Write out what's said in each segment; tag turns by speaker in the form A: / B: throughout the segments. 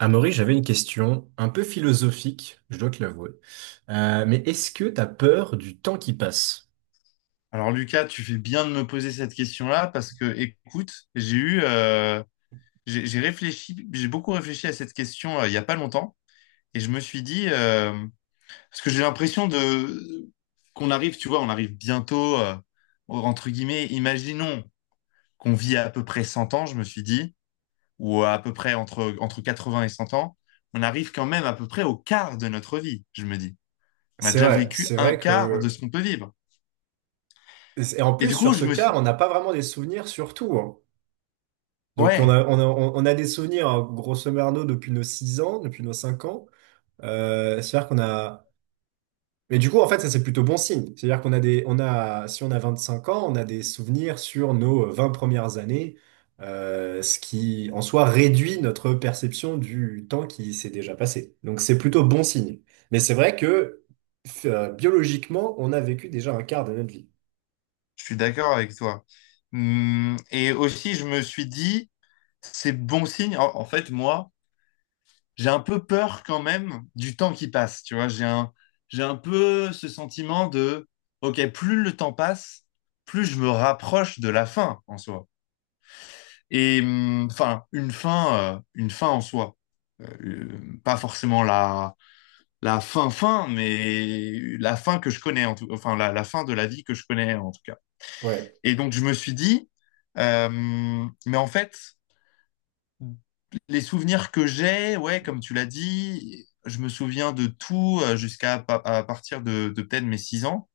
A: Amaury, j'avais une question un peu philosophique, je dois te l'avouer. Mais est-ce que t'as peur du temps qui passe?
B: Alors Lucas, tu fais bien de me poser cette question-là parce que, écoute, j'ai réfléchi, j'ai beaucoup réfléchi à cette question il y a pas longtemps et je me suis dit parce que j'ai l'impression de qu'on arrive, tu vois, on arrive bientôt, entre guillemets, imaginons qu'on vit à peu près 100 ans, je me suis dit, ou à peu près entre 80 et 100 ans, on arrive quand même à peu près au quart de notre vie, je me dis. On a déjà vécu
A: C'est
B: un
A: vrai
B: quart de
A: que...
B: ce qu'on peut vivre.
A: Et en
B: Et
A: plus,
B: du coup,
A: sur
B: je
A: ce
B: me
A: cas,
B: suis,
A: on n'a pas vraiment des souvenirs sur tout, hein. Donc, on
B: ouais.
A: a, on a, on a des souvenirs, hein, grosso merdo, depuis nos 6 ans, depuis nos 5 ans. C'est-à-dire qu'on a... Mais du coup, en fait, ça, c'est plutôt bon signe. C'est-à-dire qu'on a des, on a, si on a 25 ans, on a des souvenirs sur nos 20 premières années, ce qui, en soi, réduit notre perception du temps qui s'est déjà passé. Donc, c'est plutôt bon signe. Mais c'est vrai que, biologiquement, on a vécu déjà un quart de notre vie.
B: Je suis d'accord avec toi. Et aussi, je me suis dit, c'est bon signe. En fait, moi, j'ai un peu peur quand même du temps qui passe. Tu vois, j'ai un peu ce sentiment de, OK, plus le temps passe, plus je me rapproche de la fin en soi. Et enfin, une une fin en soi. Pas forcément la fin fin, mais la fin que je connais, en enfin, la fin de la vie que je connais en tout cas.
A: Ouais.
B: Et donc, je me suis dit, mais en fait, les souvenirs que j'ai, ouais, comme tu l'as dit, je me souviens de tout jusqu'à à partir de peut-être mes 6 ans.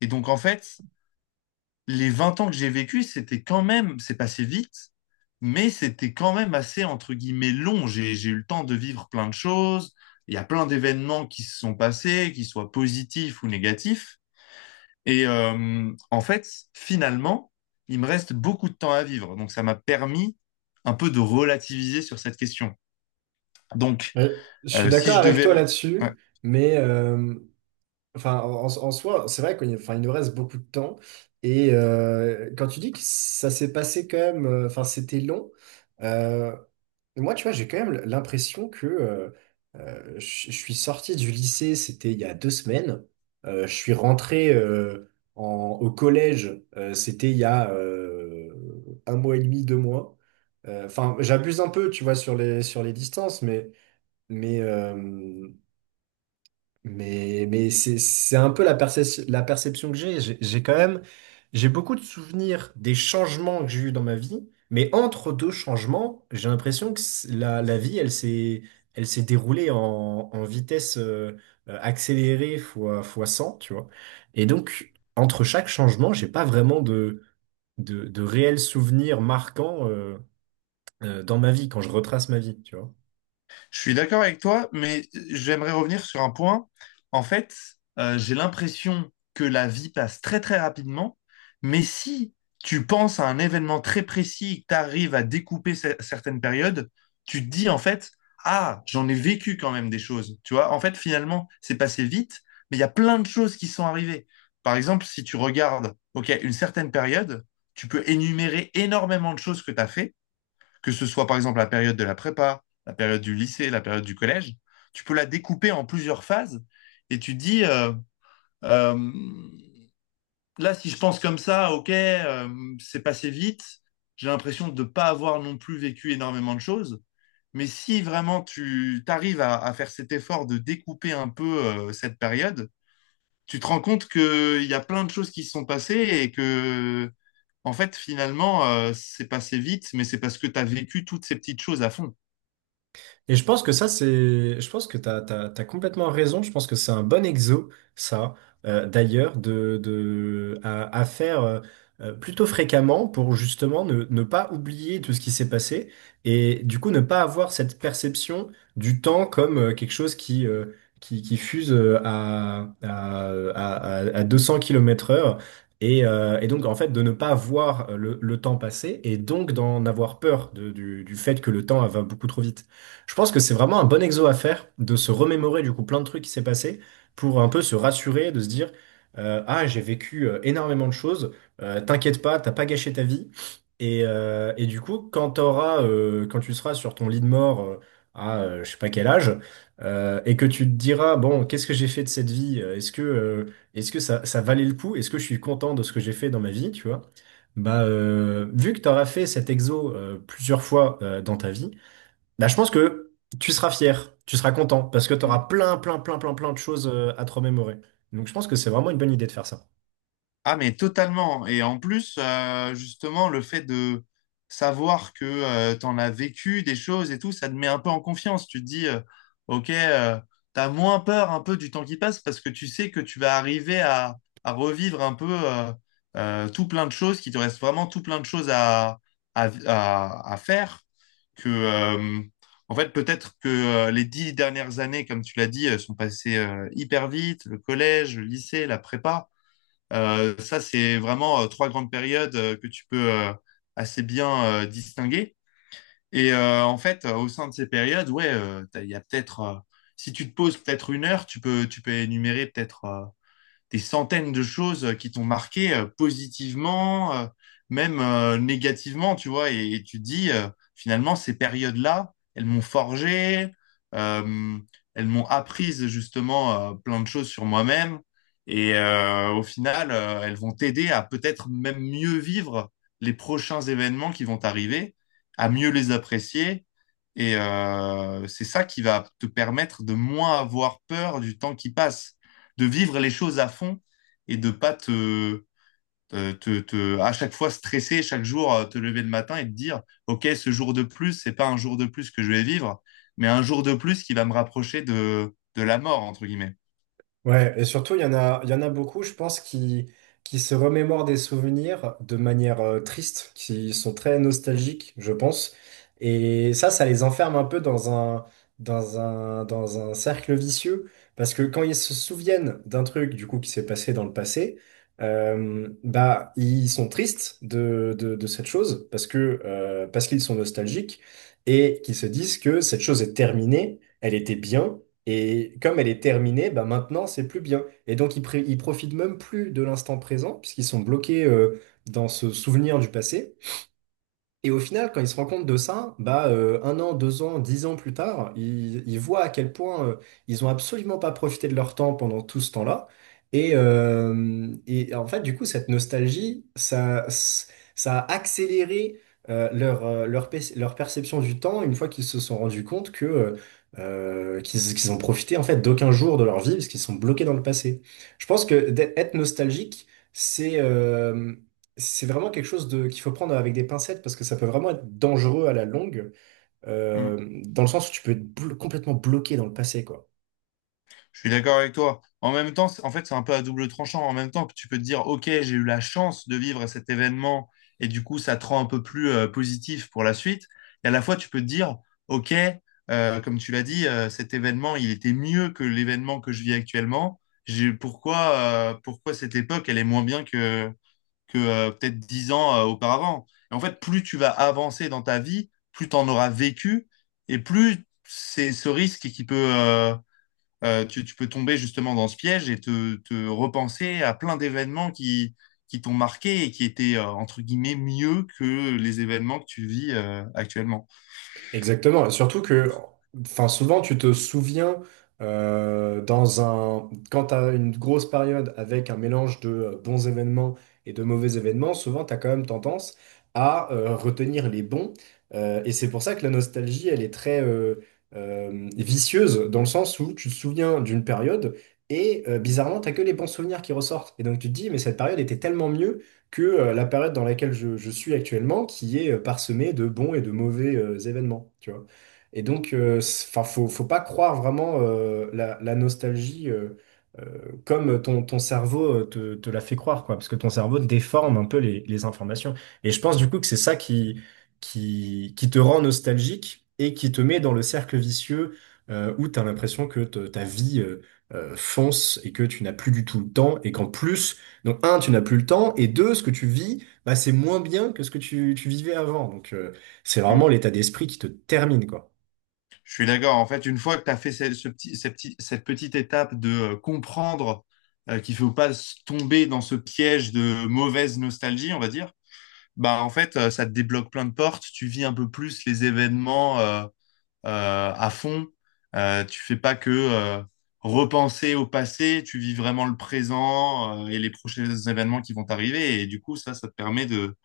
B: Et donc, en fait, les 20 ans que j'ai vécu, c'était quand c'est passé vite, mais c'était quand même assez, entre guillemets, long. J'ai eu le temps de vivre plein de choses. Il y a plein d'événements qui se sont passés, qu'ils soient positifs ou négatifs. Et en fait, finalement, il me reste beaucoup de temps à vivre. Donc, ça m'a permis un peu de relativiser sur cette question. Donc,
A: Ouais, je suis
B: si
A: d'accord
B: je
A: avec toi
B: devais
A: là-dessus, mais enfin, en, en soi, c'est vrai qu'il enfin, il nous reste beaucoup de temps. Et quand tu dis que ça s'est passé quand même, enfin, c'était long. euh, Moi, tu vois, j'ai quand même l'impression que je suis sorti du lycée, c'était il y a 2 semaines. Je suis rentré au collège, c'était il y a un mois et demi, 2 mois. Enfin, j'abuse un peu, tu vois, sur les distances, mais, euh, mais c'est un peu la la perception que j'ai. J'ai quand même, j'ai beaucoup de souvenirs des changements que j'ai eus dans ma vie, mais entre deux changements, j'ai l'impression que la, la vie, elle s'est déroulée en, en vitesse accélérée fois, fois 100, tu vois. Et donc, entre chaque changement, j'ai pas vraiment de réels souvenirs marquants dans ma vie, quand je retrace ma vie, tu vois.
B: Je suis d'accord avec toi, mais j'aimerais revenir sur un point. En fait, j'ai l'impression que la vie passe très très rapidement, mais si tu penses à un événement très précis, que tu arrives à découper certaines périodes, tu te dis en fait, ah, j'en ai vécu quand même des choses. Tu vois, en fait, finalement, c'est passé vite, mais il y a plein de choses qui sont arrivées. Par exemple, si tu regardes, OK, une certaine période, tu peux énumérer énormément de choses que tu as fait, que ce soit par exemple la période de la prépa, la période du lycée, la période du collège. Tu peux la découper en plusieurs phases et tu dis, euh, là, si je pense comme ça, ok, c'est passé vite, j'ai l'impression de ne pas avoir non plus vécu énormément de choses. Mais si vraiment tu arrives à faire cet effort de découper un peu cette période, tu te rends compte qu'il y a plein de choses qui se sont passées et que, en fait, finalement, c'est passé vite, mais c'est parce que tu as vécu toutes ces petites choses à fond.
A: Et je pense que ça, c'est... Je pense que t'as complètement raison. Je pense que c'est un bon exo, ça, d'ailleurs, de, à faire plutôt fréquemment pour justement ne, ne pas oublier tout ce qui s'est passé et du coup ne pas avoir cette perception du temps comme quelque chose qui fuse à 200 km/h heure. Et donc, en fait, de ne pas voir le temps passer et donc d'en avoir peur du fait que le temps va beaucoup trop vite. Je pense que c'est vraiment un bon exo à faire de se remémorer du coup plein de trucs qui s'est passé pour un peu se rassurer, de se dire ah, j'ai vécu énormément de choses, t'inquiète pas, t'as pas gâché ta vie. Et du coup quand quand tu seras sur ton lit de mort à je sais pas quel âge, et que tu te diras bon, qu'est-ce que j'ai fait de cette vie? Est-ce que ça valait le coup? Est-ce que je suis content de ce que j'ai fait dans ma vie? Tu vois? Bah vu que t'auras fait cet exo plusieurs fois dans ta vie, bah, je pense que tu seras fier, tu seras content, parce que tu auras
B: Mm.
A: plein, plein, plein, plein, plein de choses à te remémorer. Donc je pense que c'est vraiment une bonne idée de faire ça.
B: Ah, mais totalement. Et en plus, justement, le fait de savoir que tu as vécu des choses et tout, ça te met un peu en confiance. Tu te dis, OK, t'as moins peur un peu du temps qui passe parce que tu sais que tu vas arriver à revivre un peu tout plein de choses, qu'il te reste vraiment tout plein de choses à faire. Que, euh, En fait, peut-être que les 10 dernières années, comme tu l'as dit, sont passées hyper vite, le collège, le lycée, la prépa. Ça, c'est vraiment trois grandes périodes que tu peux assez bien distinguer. Et en fait, au sein de ces périodes, ouais, il y a peut-être, si tu te poses peut-être une heure, tu peux énumérer peut-être des centaines de choses qui t'ont marqué positivement, même négativement, tu vois, et tu te dis, finalement, ces périodes-là, elles m'ont forgé, euh, elles m'ont apprise justement plein de choses sur moi-même, et au final, elles vont t'aider à peut-être même mieux vivre les prochains événements qui vont t'arriver, à mieux les apprécier. Et c'est ça qui va te permettre de moins avoir peur du temps qui passe, de vivre les choses à fond et de pas à chaque fois stresser, chaque jour te lever le matin et te dire, OK, ce jour de plus, c'est pas un jour de plus que je vais vivre, mais un jour de plus qui va me rapprocher de la mort, entre guillemets.
A: Ouais, et surtout, il y en a beaucoup, je pense, qui se remémorent des souvenirs de manière triste, qui sont très nostalgiques, je pense. Et ça les enferme un peu dans un cercle vicieux, parce que quand ils se souviennent d'un truc, du coup, qui s'est passé dans le passé, bah, ils sont tristes de cette chose, parce que, parce qu'ils sont nostalgiques, et qu'ils se disent que cette chose est terminée, elle était bien. Et comme elle est terminée, bah maintenant, c'est plus bien. Et donc, ils, ils profitent même plus de l'instant présent, puisqu'ils sont bloqués dans ce souvenir du passé. Et au final, quand ils se rendent compte de ça, bah, 1 an, 2 ans, 10 ans plus tard, ils voient à quel point ils ont absolument pas profité de leur temps pendant tout ce temps-là. Et en fait, du coup, cette nostalgie, ça a accéléré leur perception du temps une fois qu'ils se sont rendus compte que, qu'ils, qu'ils ont profité en fait d'aucun jour de leur vie parce qu'ils sont bloqués dans le passé. Je pense que d'être être nostalgique, c'est euh, c'est vraiment quelque chose de, qu'il faut prendre avec des pincettes parce que ça peut vraiment être dangereux à la longue,
B: Mm.
A: dans le sens où tu peux être complètement bloqué dans le passé, quoi.
B: Je suis d'accord avec toi. En même temps, en fait, c'est un peu à double tranchant. En même temps, tu peux te dire, OK, j'ai eu la chance de vivre cet événement et du coup, ça te rend un peu plus positif pour la suite. Et à la fois, tu peux te dire, OK, comme tu l'as dit, cet événement, il était mieux que l'événement que je vis actuellement. Pourquoi, pourquoi cette époque, elle est moins bien que peut-être 10 ans auparavant? Et en fait, plus tu vas avancer dans ta vie, plus tu en auras vécu et plus c'est ce risque qui peut... tu peux tomber justement dans ce piège et te repenser à plein d'événements qui t'ont marqué et qui étaient, entre guillemets, mieux que les événements que tu vis actuellement.
A: Exactement, et surtout que, enfin, souvent tu te souviens dans un, quand tu as une grosse période avec un mélange de bons événements et de mauvais événements, souvent tu as quand même tendance à retenir les bons. Et c'est pour ça que la nostalgie, elle est très vicieuse, dans le sens où tu te souviens d'une période et bizarrement, tu que les bons souvenirs qui ressortent. Et donc tu te dis, mais cette période était tellement mieux que la période dans laquelle je suis actuellement, qui est parsemée de bons et de mauvais événements, tu vois. Et donc, enfin, faut, faut pas croire vraiment la, la nostalgie euh, comme ton, ton cerveau te, te la fait croire, quoi, parce que ton cerveau déforme un peu les informations. Et je pense du coup que c'est ça qui te rend nostalgique et qui te met dans le cercle vicieux où tu as l'impression que ta vie fonce et que tu n'as plus du tout le temps et qu'en plus, donc, un, tu n'as plus le temps, et deux, ce que tu vis, bah, c'est moins bien que ce que tu vivais avant. Donc, c'est vraiment
B: Mm.
A: l'état d'esprit qui te termine, quoi.
B: Je suis d'accord. En fait, une fois que tu as fait cette petite étape de comprendre qu'il faut pas tomber dans ce piège de mauvaise nostalgie, on va dire, bah en fait, ça te débloque plein de portes. Tu vis un peu plus les événements, à fond. Tu fais pas que repenser au passé, tu vis vraiment le présent et les prochains événements qui vont t'arriver. Et du coup, ça te permet de,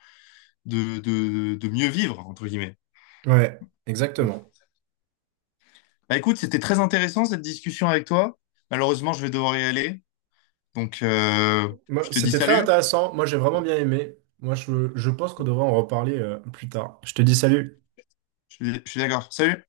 B: de, de, de mieux vivre, entre guillemets.
A: Ouais, exactement.
B: Bah, écoute, c'était très intéressant cette discussion avec toi. Malheureusement, je vais devoir y aller. Donc, euh,
A: Moi,
B: je te dis
A: c'était très
B: salut.
A: intéressant. Moi, j'ai vraiment bien aimé. Moi, je pense qu'on devrait en reparler, plus tard. Je te dis salut.
B: Je suis d'accord. Salut.